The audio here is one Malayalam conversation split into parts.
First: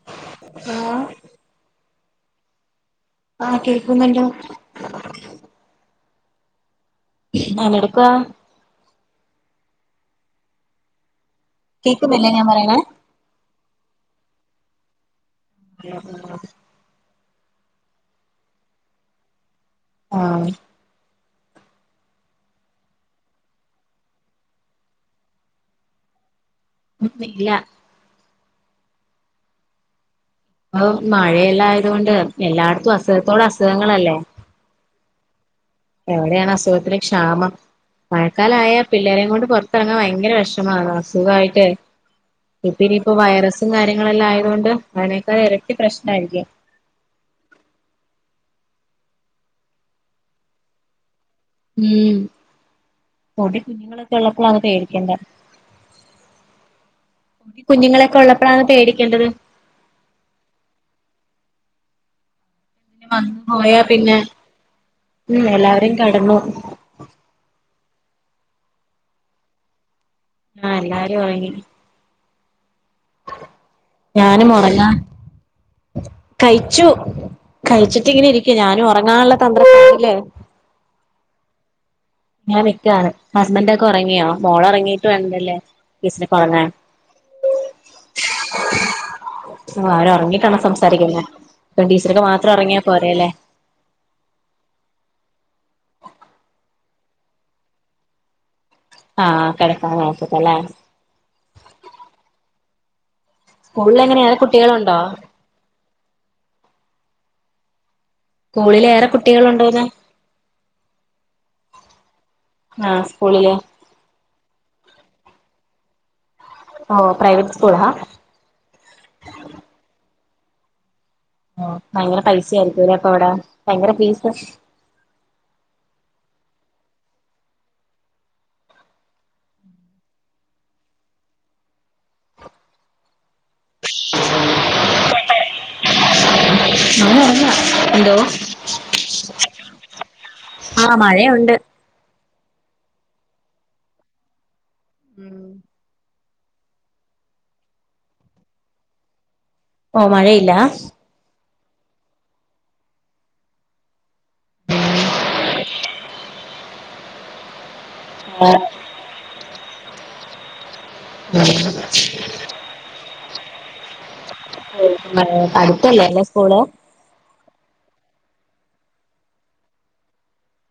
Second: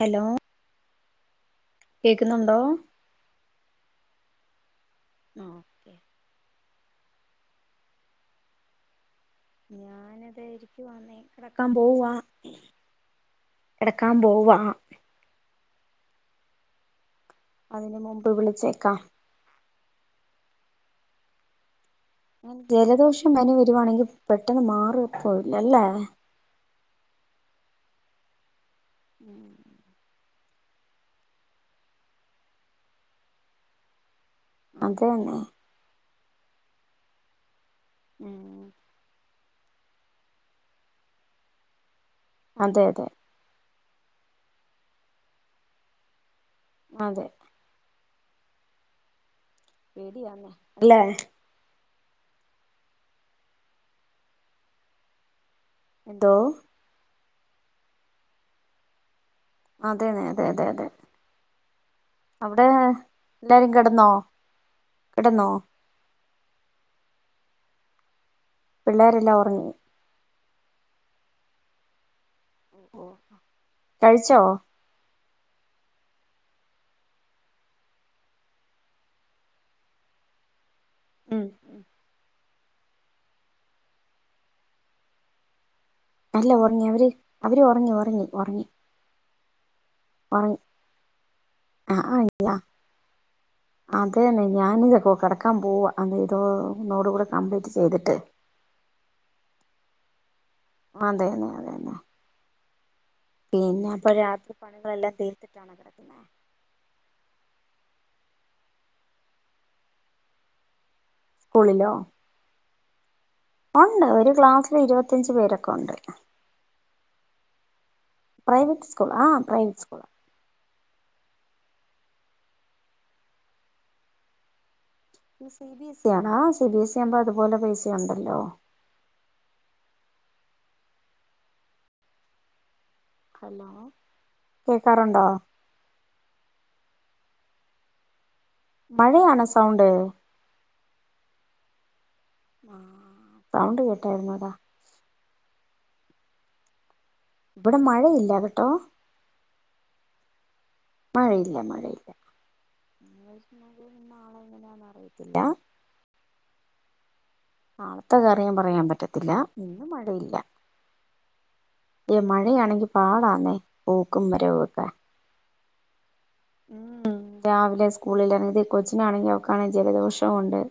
ഹലോ കേക്കുന്നുണ്ടോ ആ കേൾക്കുന്നുണ്ട് ഓക്കെ പണിയിട്ക്കുവാ ഞാനിതാ ഇരിക്കുവാണെ കെടക്കാൻ പോവാ കേക്കുന്നില്ലേ ഞാൻ പറയണേ കെടക്കാൻ പോവാ ആ കേക്കുന്നു അതിനു മുൻപ് വിളിച്ചേക്കാം ആ ജലദോഷം പനി വരുവാണെങ്കി പെട്ടൊന്ന് മാറുതു ഇല്ലല്ലേ ഇല്ല മൂ ഇപ്പൊ മഴ എല്ലാം ആയതോണ്ട് എല്ലാടത്തും അസുഖത്തോട് അസുഖങ്ങളല്ലേ അതന്നെ എവിടെയാണ് അസുഖത്തിന് ക്ഷാമം മഴക്കാലം ഉം അയ പിള്ളേരേം കൊണ്ട് പൊറത്ത് ഇറങ്ങാൻ ഭയങ്കര വെഷമം ആണ് അസുഖം ആയിട്ട് ഇപ്പൊ അതെ അതെ ഇനിപ്പോ വയറസ് സും കാര്യങ്ങളും എല്ലാം ആയതോണ്ട് അതിനേക്കാൾ ഇരട്ടി പ്രശ്നം ആയിരിക്കും അതെ പേടി ആകുന്നു അല്ലെ മൂ പൊടികുഞ്ഞുങ്ങൾ ഒക്കെ ഉള്ളപ്പളാണ് പേടിക്കേണ്ടെ എന്തോ പൊടികുഞ്ഞുങ്ങൾ ഒക്കെ ഉള്ളപ്പളാണ് പേടിക്കേണ്ടത് അതെയതെ യതേ വന്നു പോയ പിന്നെ ഉം കിടന്നോ എല്ലാരും കെടന്നു പിള്ളേരെല്ലാം ഉറങ്ങി ആ എല്ലാരും ഉറങ്ങി. ആഹ് ഞാനും ഉറങ്ങാൻ കഴിച്ചു കഴിച്ചിട്ടിങ്ങനെ ഇരിക്ക ഞാനും ഉറങ്ങാൻ ഉള്ള തന്ദ്രപ്പാടിൽ- ഉം ഇങ്ങനെ നിക്കാണ് ഹസ്ബൻഡ് ഒക്കെ ഉറങ്ങിയോ മോൾ ഉറങ്ങിയിട്ട് കാണാല്ലോലെ അല്ല ഉറങ്ങി അവർ ഉറങ്ങി ഉറങ്ങി ഉറങ്ങി ഉറങ്ങി. [inaudible] അവർ ഉറങ്ങിയിട്ട് വേണം സംസാരിക്കാൻ ലേ ഇനി ആ ടീച്ചർക്ക് ആ മാത്രം ഉറങ്ങിയാ പോരെ ലേ അതേതോ ഇതും കൂടെ കംപ്ലീറ്റ് ചെയ്തിട്ട് ആ കിടക്കാൻ നേരത്ത്തത് ലേ അതന്നെ അതന്നെ. പിന്നെ സ്കൂളിൽ പ്പോ എങ്ങനെയാ ഏറെ രാത്രി കുട്ടികളുണ്ടോ പണികളെല്ലാം തീർത്തിട്ടാണല്ലോ സ്കൂളിൽ ഏറെ കുട്ടികളുണ്ടോന്ന് സ്കൂളിലോ? ആഹ് സ്കൂളില് ഉണ്ട് ഒരു ക്ലാസ്സിൽ ഇരുപത്തഞ്ചു പേരൊക്കെ ഉണ്ട്. ഓ പ്രൈവറ്റ് സ്കൂളാ പ്രൈവറ്റ് സ്കൂൾ ആ പ്രൈവറ്റ് സ്കൂൾ ഭയങ്കര പൈസ ആയിരിക്കും ലേ അപ്പൊ അവിടെ ഭയങ്കര ഫീസ് ആ സി ബി എസ് സി ആകുമ്പോ അത് പോലെ പൈസ ഉണ്ടല്ലോ കേക്കാറുണ്ടോ ഞാൻ ഇറങ്ങാ എന്തോ മഴയാണോ സൗണ്ട് ആ മഴയുണ്ട് സൗണ്ട് കേട്ടായിരുന്നെടാ? ഇവിടെ മഴയില്ല കേട്ടോ ഓ മഴയില്ല മഴയില്ല മഴയില്ല എന്താ നാളത്തെ കാര്യം ആഹ് പറയാൻ പറ്റില്ല ഇല്ല ഇന്ന് മഴയില്ല ഈ മഴയാണെങ്കിൽ പാടണെ പോക്കും വരവൊക്കെ അടുത്തല്ലേ [inaudible] രാവിലെ സ്ക്കൂ- [inaudible] കൊച്ചിനാണെങ്കിൽ ഓക്കാനും ജലദോഷവും ഉണ്ട്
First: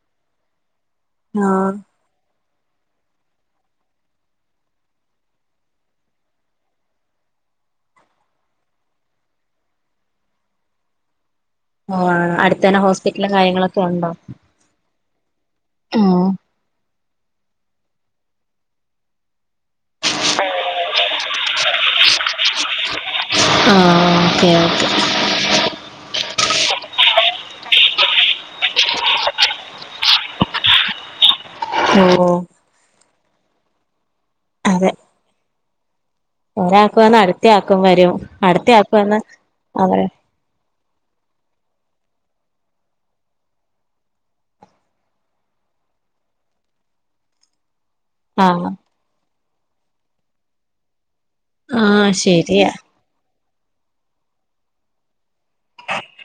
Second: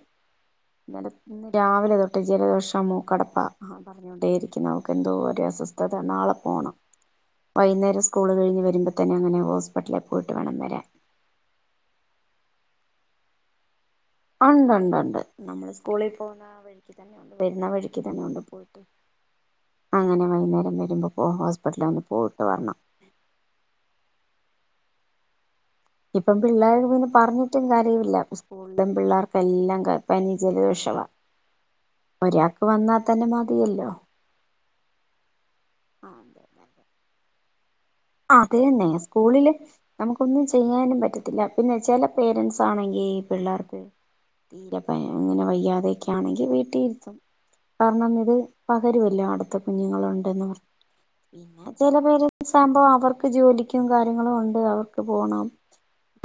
ആഹ് രാവിലെ തൊട് ജലദോഷം അ മൂക്കടപ്പാ അവൾക്ക് എതോരസ്വസ്ഥത നാളെ പോണംവൈനേരം സ്കൂൾ കഴിഞ്ഞ് വരുമ്പോ തന്നെ ഹോസ്പിലിൽ പോയി [inaudible] അ അടുത്തന്നെ ഹോസ്പിറ്റലും കാര്യങ്ങളൊക്കെ ഉണ്ടോ ആ ഉണ്ട് ഉണ്ട് നമ്മളു സ്കുളിൽ ആഹ് വരുന്ന വഴിക്ക് തന്നെയുണ്ട് പോയിട്ട് അങ്ങനെ വൈകുന്നേരം വരുമ്പോ ഹോസ്പിറ്റലിൽ ഒന്നു പോയിട്ട് വരണം ആ ഓക്കെ ഇപ്പം പിള്ളാരെയൊന്നും പറഞ്ഞിട്ട് കാര്യമില്ല സ്‌കൂളിലെ പിള്ളേർക്കെല്ലാം പനിയും ജലദോഷവുമാ ഒരാൾക്ക് വന്നാൽ [inaudible] അതെ അ ഒരാൾക്ക് വന്നാൽ അടുത്ത ആൾക്ക് ആക്കും വരും അത് അടുത്ത തന്നെ വന്ന സ്‌കൂളില് അവരെ നമുക്കൊന്നും ചെയ്യാനും പറ്റത്തില്ല പിന്നെ ചില പേരൻസ് ആണെങ്കിൽ പിള്ളേർക്ക് തീരെ ഇങ്ങനെ വയ്യാതൊക്കെ ആണെങ്കിൽ വീട്ടിലിരുത്തും പറഞ്ഞന്നത് ആഹ് പകരുമല്ലോ അടുത്തത് കുഞ്ഞുങ്ങളുണ്ടെന്ന് പറഞ്ഞ് അത് ചെലപ്പോ ആഹ് ഒരു ശരിയാ സാമ്പാർ ജോലിക്കും കാര്യങ്ങളുമുണ്ട് അവർക്ക് പോണം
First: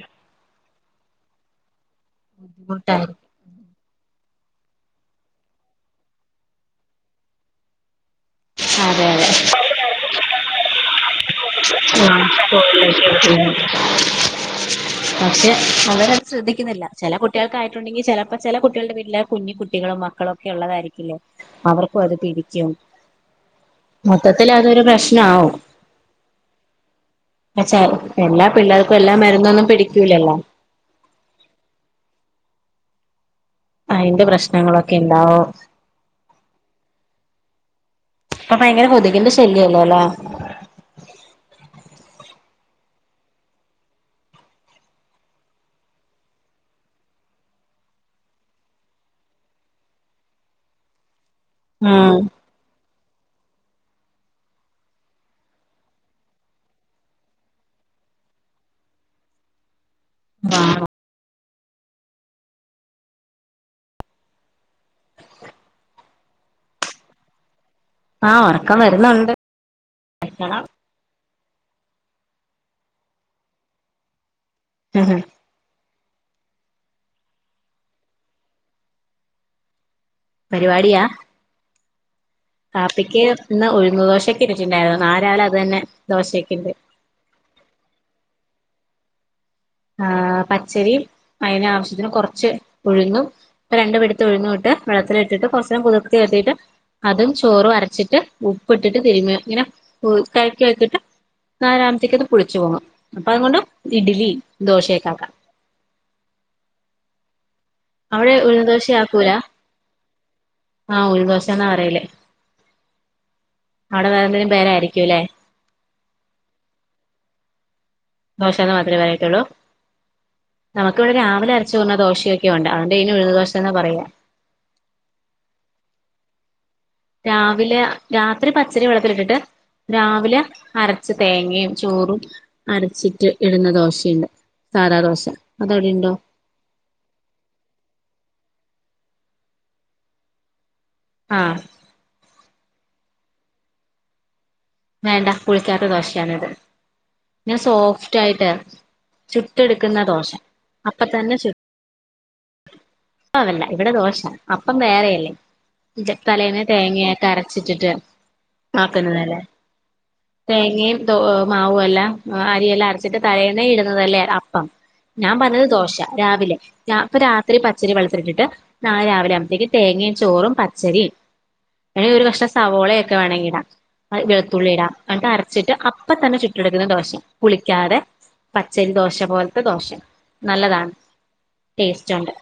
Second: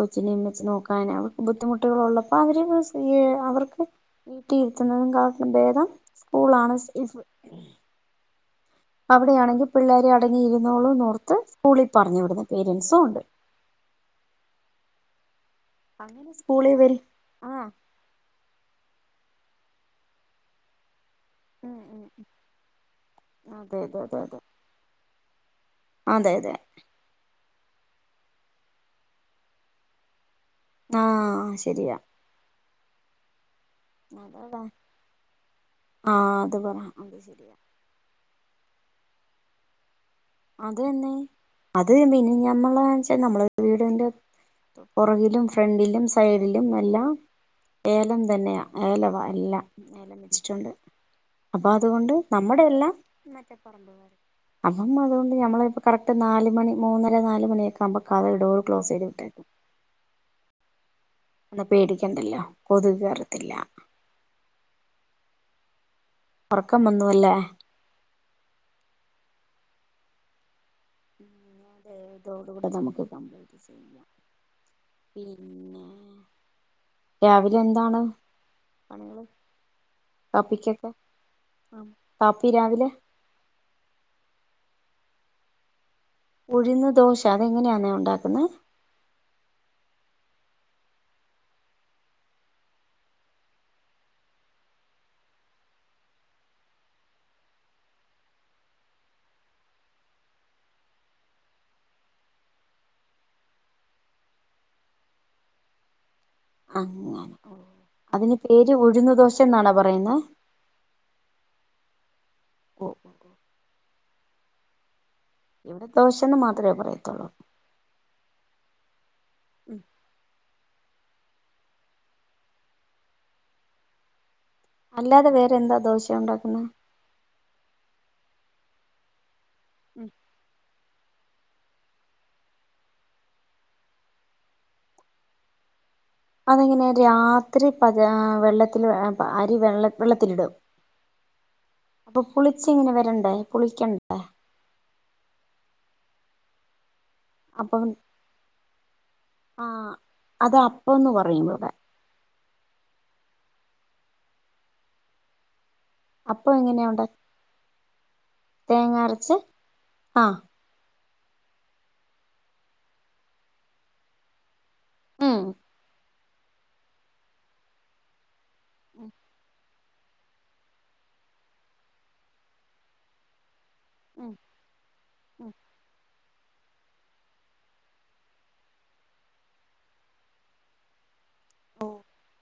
കൊച്ചിനേം വെച്ച് നോക്ക- ആണോ ബുദ്ധിമുട്ട് കുട്ടോള് ഉള്ളപ്പോ അവര് അതെ അവർക്ക് [inaudible] അതെ അവിടെയാണെങ്കിൽ പിള്ളേര് അടങ്ങിയിരുന്നോളും എന്നോർത്ത് സ്‌കൂളിൽ പറഞ്ഞ് വിടുന്ന പേരൻസുമുണ്ട് അവരത് ശ്രദ്ധിക്കുന്നില്ല ചെല ആഹ് കുട്ടികൾക്കായിട്ടുണ്ടെങ്കിൽ ചിലപ്പോ ചെല കുട്ടികളുടെ വീട്ടിൽ ല്ല കുഞ്ഞി കുട്ടികളും മക്കളു ഒക്കെ ഉം അവർക്കും ഉം അത് തിരിച്ചും അതെ അതെ അതെ മൊത്തത്തിൽ അതൊരു പ്രശ്നാവും അതെ അതെ അതെ ച്ചാൽഎല്ലാ പിള്ളേർക്കും എല്ലാം മരുന്നൊന്നും പിടിക്കൂലല്ലോ ആ ശരിയാ അയിന്റെ [unintelligible] പ്രശ്നങ്ങളൊക്കെ ഇണ്ടാവും അത് പറ അത് ശരിയാവും ഇപ്പൊ ഭയങ്കര കൊതുകിന്റെ ശല്യം ല്ലല്ലേ അതെന്നെ അത് മിനിഞമ്മളെ ച്ചാ വീടിന്റെ പൊറകിലുഫ്രണ്ടിലും സൈഡിലും എല്ലാം ഏലം തന്നെയാ ഏലം വച്ചി ട്ടുണ്ട് അപ്പോഅതുകൊണ്ട് ഉം നമ്മുടെയെല്ലാം അപ്പോ അതുകൊണ്ട് നമ്മൾ കറക്റ്റ് നാലു മണി മൂന്നരനാല് മണി ആവുബോഡോറ് ക്ലോസ് ചെയ്തു വിട്ടേക്കും [unintelligible] എന്നാ പേടിക്കണ്ടല്ലോ കൊതുക് വരത്തില്ല ഉറക്കം വന്നു ലേ ആ ഉറക്കം വരുന്നുണ്ട് [unintelligible] ഇതോടുകൂടെ നമുക്ക് കംപ്ലീറ്റ് ചെയ്യാം പിന്നെ രാവിലെ എന്താണ് പണികള് കാപ്പിക്കൊക്കെ പരിപാടിയാ ആ കാപ്പി രാവിലെ കാപ്പിക്ക് ഇന്ന് ഉഴുന്നു ദോശക്ക് രിച്ചിരുന്നു നാളെ രാവിലെ അതന്നെ ഉഴുന്ന് ദോശ അത് എങ്ങനെ നാ ഉണ്ടാക്കുന്ന ആ പച്ചരി ആവശ്യത്തിന് കുറച്ച് ഉഴുന്നും രണ്ട് പിടുത്തം ഉഴുന്നുട്ട് വളത്തിലിട്ട് കുറച്ച് നേരം കുതിർത്തിയട്ട്അതും ചോറും അരച്ചിട്ട് ഉപ്പിട്ട്ട്ട്തിരുമേ ഈ ങ്ങ നെ തഴക്കി ആക്കിട്ട്നാളെ ആവുത്തെ ക്ക് പുളിച്ച് പൊങ്ങും ദോശയക്കാക്ക അങ്ങനെ അതിന് പേര് ഉഴുന്ന് ദോശ ന്നാണോ പറയണേ ആ ഉഴുന്ന് ദോശന്നാ പറയല് ഒ അവിടെ വേറെന്തെങ്കിലും പേര് ആയിരിക്കുല്ലേ ഇവിടെ ദോഷ്ന്ന് മാത്രേ പറയാത്തുള്ളൂ ദോശ മാത്രേപറയൂ എടോ നമുക്ക് ഇവിടെ രാവിലെ അരച്ചിടുന്ന ദേഷയുണ്ട് അപ്പോ തിന് ഉഴുന്നദേശന്നാ പറയാ അല്ലാതെ വേറെന്താ ദോശ ഉണ്ടാക്കുന്ന രാവിലെ രാത്രി പച്ചരി വെള്ളത്തിലിട്ടിട്ട് രാവിലെ അര തേങ്ങേച്ചോറും അരച്ചിട്ട് ഇടുന്ന ദോശയുണ്ട് സദാ ദേശ അതവിടെ ഉണ്ടോ അതെങ്ങനെ രാത്രി പതി ആ വെള്ളത്തില് അരി വെള്ളത്തിലിടും ആഹ് അപ്പൊ പുളിച്ച് ഇങ്ങനെ വരണ്ടേ പുളിക്കണ്ടേ വേണ്ട പുളിക്കാത്ത ദോശയാണിത് നല്ല അപ്പം സോഫ്റ്റ് ആയിട്ട് ആ ചുട്ടെടുക്കുന്ന ദോശ അത് അപ്പൊ അപ്പംന്ന് തന്നെ പറയും ചുട്ടെ ഇവിടെ ആണല്ലേ ഇവിടെ ദോശ അപ്പം വേറെയല്ലേ അപ്പം തലേന്ന് എങ്ങനെയ ഉണ്ട തേങ്ങ അരച്ചിട്ടാണ് [inaudible] തേങ്ങ അരച്ച് ആഹ് ദോ മാവ് എല്ലാംഅരിയെല്ലാം അരച്ചിട്ട് തലേന്ന് ഇടുന്നതല്ലേ അപ്പം ഞാൻ ഉം പറഞ്ഞത് ദോശ രാവിലെ രാഇപ്പോ രാത്രി പത്ത് ച്ചരി വെള്ളത്തിലിട്ടിട്ട് നാളെ രാവിലെ ആകുമ്പോഴേക്കും തേങ്ങയും ചോറും പച്ചരി വേണെങ്കിൽ ഒരു കഷണംസവാളയൊക്കെ വേണെങ്കിൽ ഇടാം അതിൽ വെളുത്തുള്ളി ഇടാം എന്നിട്ട് അരച്ചിട്ട് അപ്പ അപ്പത്തന്നെ ചുട്ടെടുക്കുന്ന ദോശ പുളിക്കാത പച്ചരി ദോശ പോലത്തെ ദോശ നല്ലതാണ് ടേസ്റ്റ് ഉണ്ട്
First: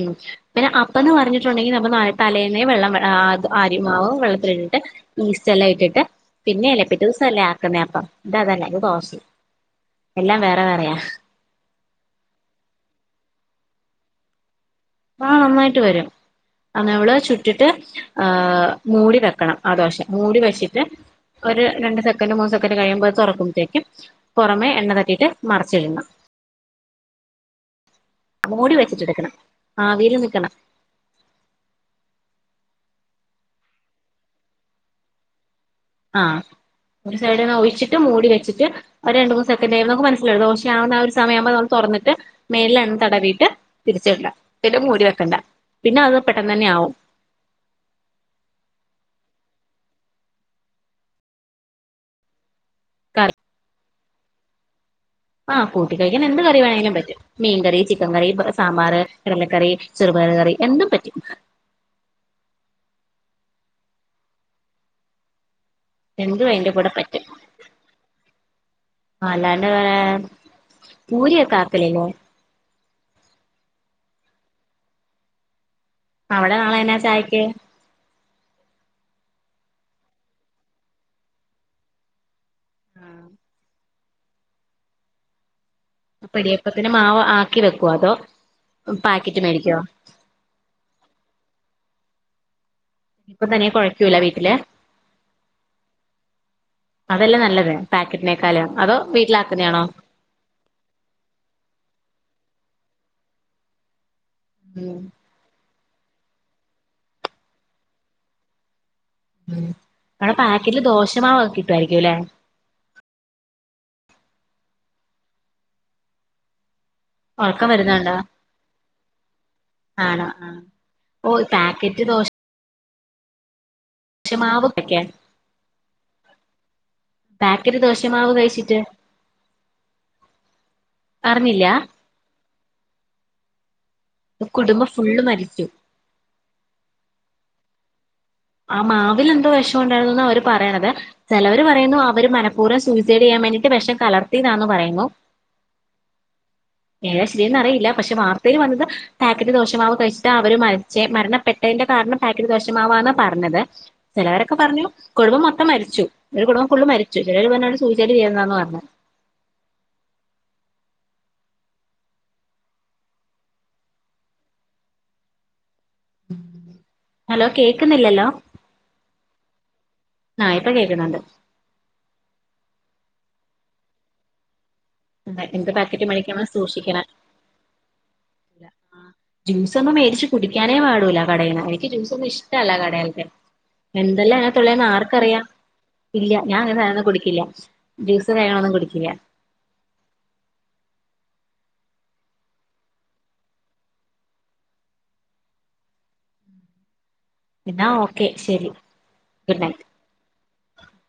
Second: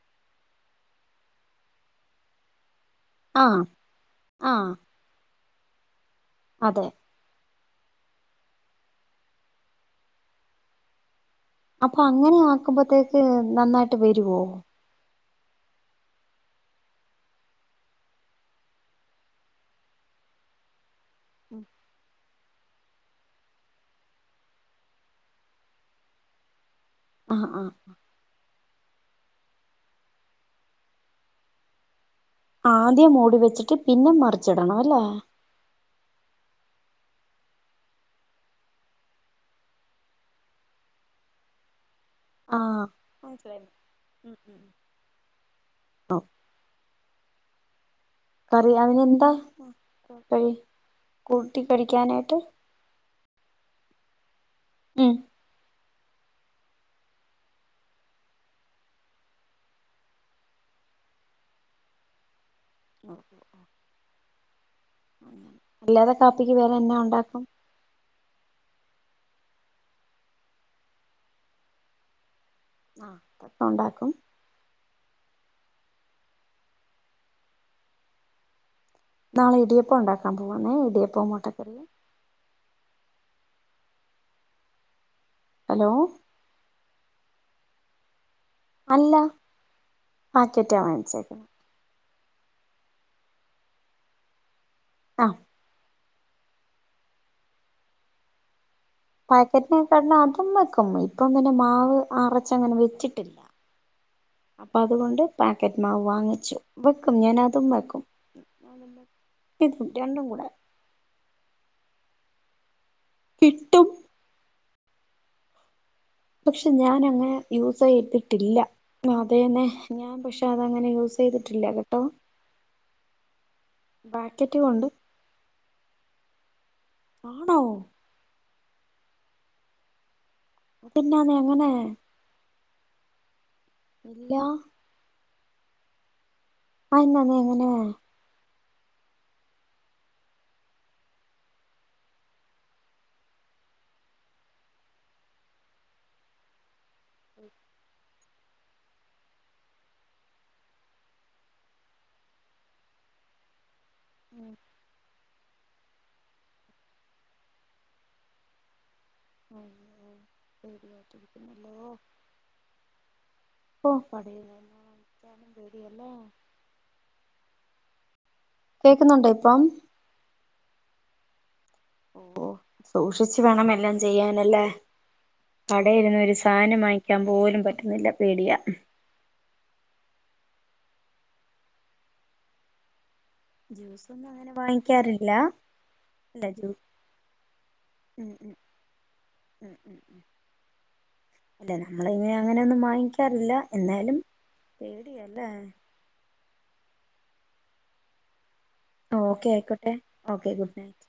ഉംപിന്നെ അപ്പന്ന് പറഞ്ഞിട്ടുണ്ടെങ്കിൽ നമുക്ക് തലേന്ന് വെള്ള ആ ആഹ് അരിമാവ് ആഹ് വെള്ളത്തിലിട്ടിട്ട് ഈസ്റ്റ ഇതെല്ലാം ഇട്ടിട്ട് പിന്നെയല്ലേ അതെ പിറ്റെ ദിവസല്ല അ അതന്നപ്പം ഇതതല്ല ഇത് ദോശ എല്ലാം വേറെ വേറെയാ അപ്പൊ അങ്ങനെ ആകുമ്പത്തേക്ക് നന്നായിട്ട് വരുവോ ആ നന്നായിട്ട് വരും നമ്മുടെ ചുട്ടിട്ട് ആ മൂടി വയ്ക്കണം ആദോശ മൂടി വച്ചിട്ട് ഒരു രണ്ടു സ്ഥ രണ്ടുമൂന്ന് സെക്കൻഡ് കഴിയുമ്പോ അത് തൊറക്കുമ്പഴ്ത്തേക്കും പുറമേ എണ്ണ തട്ടിയിട്ട് മറച്ചിടണം ആ ആ മൂടി വെച്ചിട്ട് എടുക്കണം ആവിയില് നിക്കണം ആദ്യം മൂടിവച്ചിട്ട് പിന്നെ മറിച്ചിടണം അല്ലേ ആ ഒരു സൈഡ്ന്ന് ഒഴിച്ചിട്ട് മൂടി വെച്ചിട്ട് ഒര് രണ്ടുമൂന്ന് സെക്കൻഡ് കഴിയുമ്പോ നമുക്ക് മനസ്സിലാവും ദോശയാവുന്ന ആ ഒരു സമയമാകുമ്പോ അത് തൊന്നിട്ട് ട്ട് മേളില് ആഹ് എണ്ണ തടവീയിട്ട് മനസ്സിലായി തിരിച്ചിടണ്ടാ ഉം ഉം പിന്നെ മൂടി വെക്കണ്ട പിന്നെ അത് പെട്ടെന്ന് തന്നെ ആവും കറിയാവിനെന്താ കഴി കൂട്ടി കഴിക്കാനായിട്ട് കറി ഉം ആ കൂട്ടി കഴിക്കാൻ എന്ത് കറി വേണേലും പറ്റും മീൻ കറി, ചിക്കൻ കറി, സാമ്പാറ്, കടലക്കറി, ചെറുപയറ് കറി എന്തും പറ്റും അല്ലാതെ എന്തും കാപ്പിക്ക് അതിന്റെ വേറെ കൂടെ എന്നാ പറ്റും ഒണ്ടാക്കും അല്ലാണ്ട് പൂരി ഒക്കെ ആക്കിലില്ലോ? ആ [unintelligible] ഒണ്ടാക്കും അവടെ നാളെയെന്നാ ചായക്ക് നാളെ ഇടിയപ്പം ഉണ്ടാക്കാൻ പോവാണേ ഇടിയപ്പോം മുട്ടക്കറിയും ആഹ ഹലോ അപ്പം ഇടിയപ്പം പിന്നെ മാവ് ആക്കി വെക്കോ അതോ? അല്ല പാക്കറ്റ് മേടിക്കോ പാക്കറ്റ് വേങ്ങിച്ചേക്ക ഇപ്പ തന്നെ കുഴയ്ക്കൂല വീട്ടില് ആഹ് അതെല്ലേ നല്ലത് പാക്കറ്റിനേക്കാലും പാക്കറ്റിനകത്ത് അതും വക്കും ഇപ്പം പിന്നെ മാവ് അര അങ്ങനെ വെച്ചിട്ടില്ല അപ്പൊ ഉം അതുകൊണ്ട് പ പാക്കറ്റ് മാവ് വാങ്ങിച്ചു വെക്കും ഞാൻ അതും വെക്കും ഇതും രണ്ടും കൂടെ [unintelligible] മാവൊക്കെ കിട്ടുവാരിക്കൂം അല്ലേ കിട്ടും പക്ഷെ ഞാനങ്ങനെ ഉറക്കം യൂസ് വരുന്നുണ്ടോ ചെയ്തിട്ടില്ല അതന്നെ ഞാൻ ആണോ പക്ഷെ ആണോ അതങ്ങനെ യൂസ് ഓ ചെയ്തിട്ടില്ല കേട്ടോ. പാക്കറ്റ് ബാക്കറ്റ് ദോശമാവ് കൊണ്ട് ഒക്കെ പാക്കറ്റ് ദോശ മാവ് കഴിച്ചി ജെ പിന്നെ എങ്ങനെ? കുടുംബം ഫുള്ള് മരി ച്ചു ആന്ന എങ്ങനെ? ആ മാവിൽ എന്തോ വിഷം ഉണ്ടായിരുന്നു അവർ പറയണത് ചിലവർ പറയുന്നു അവർ മനഃപൂർവ്വം സൂസൈഡ് ചെയ്യാൻ വേണ്ടിട്ട് വിഷം കലർത്തിയതാന്ന് പറയുന്നു. ഏാ ശരിയെന്ന് അറിയില്ല പക്ഷേ വാർ അവർ വന്നത് പാക്കറ്റ് ദോഷ മാവ് കഴിച്ചിട്ട് അവര് മരിച്ചേ മരണപ്പെട്ടതിന്റെ കാരണം പാക്കറ്റ് ദോഷ മാവാന്ന് പറഞ്ഞത് ചിലവരൊക്കെ പറഞ്ഞു കുടുംബം മൊത്തം മരിച്ചു ഒരു കുടുംബം ഫൂള്ളും മരിച്ചു ചില പറഞ്ഞത് സൂസൈഡ് ചെയ്യുന്നതാന്ന് പറഞ്ഞു [inaudible] ഹലോ കേക്കുന്നില്ലല്ലോ. കേക്കുന്നുണ്ടോ ഇപ്പം? ആ ഇപ്പ കേക്കുന്നുണ്ട് ഓ സൂക്ഷിച്ച് വേണം എല്ലാം ചെയ്യാനല്ലേ. എന്ത് പാക്കറ്റ് കടയിരുന്ന ഒരു സാധനം വാങ്ങിക്കാൻ പോലും പറ്റുന്നില്ല. പേടിയാ [unintelligible] ഒന്നും മേടിച്ചി കുടിക്കാനേ പാടൂല കടേന്ന് എനിക്ക് ഡ്രിംങ്സ് ഒന്നും ഇഷ്ടല്ല കടേൽത്തെ ജ്യൂസൊന്നും എന്തെല്ലാ അങ്ങനെ അയിനാത്ത് ഇള്ളേന്ന് ആർക്ക് വാങ്ങിക്കാറില്ല അറിയാ ഇല്ലാ അല്ല ഞാൻ ജ്യൂ അങ്ങനത്തെ സാനം ഒന്നും കുടിക്കില്ല ജ്യൂസ്‌ ഉം ഉം കാര്യങ്ങൾ ഒന്നും കുടിക്കില്ല അല്ല നമ്മളെ ഇങ്ങനെ അങ്ങനെ ഒന്നും വാങ്ങിക്കാറില്ല എന്നാലും പേടിയാ അല്ലേ. എന്നാ ഓക്കേ ശരി ഓക്കേ ഗുഡ് നൈറ്റ് ആയിക്കോട്ടേ ഒക്കെ ഗുഡ് നൈറ്റ്‌.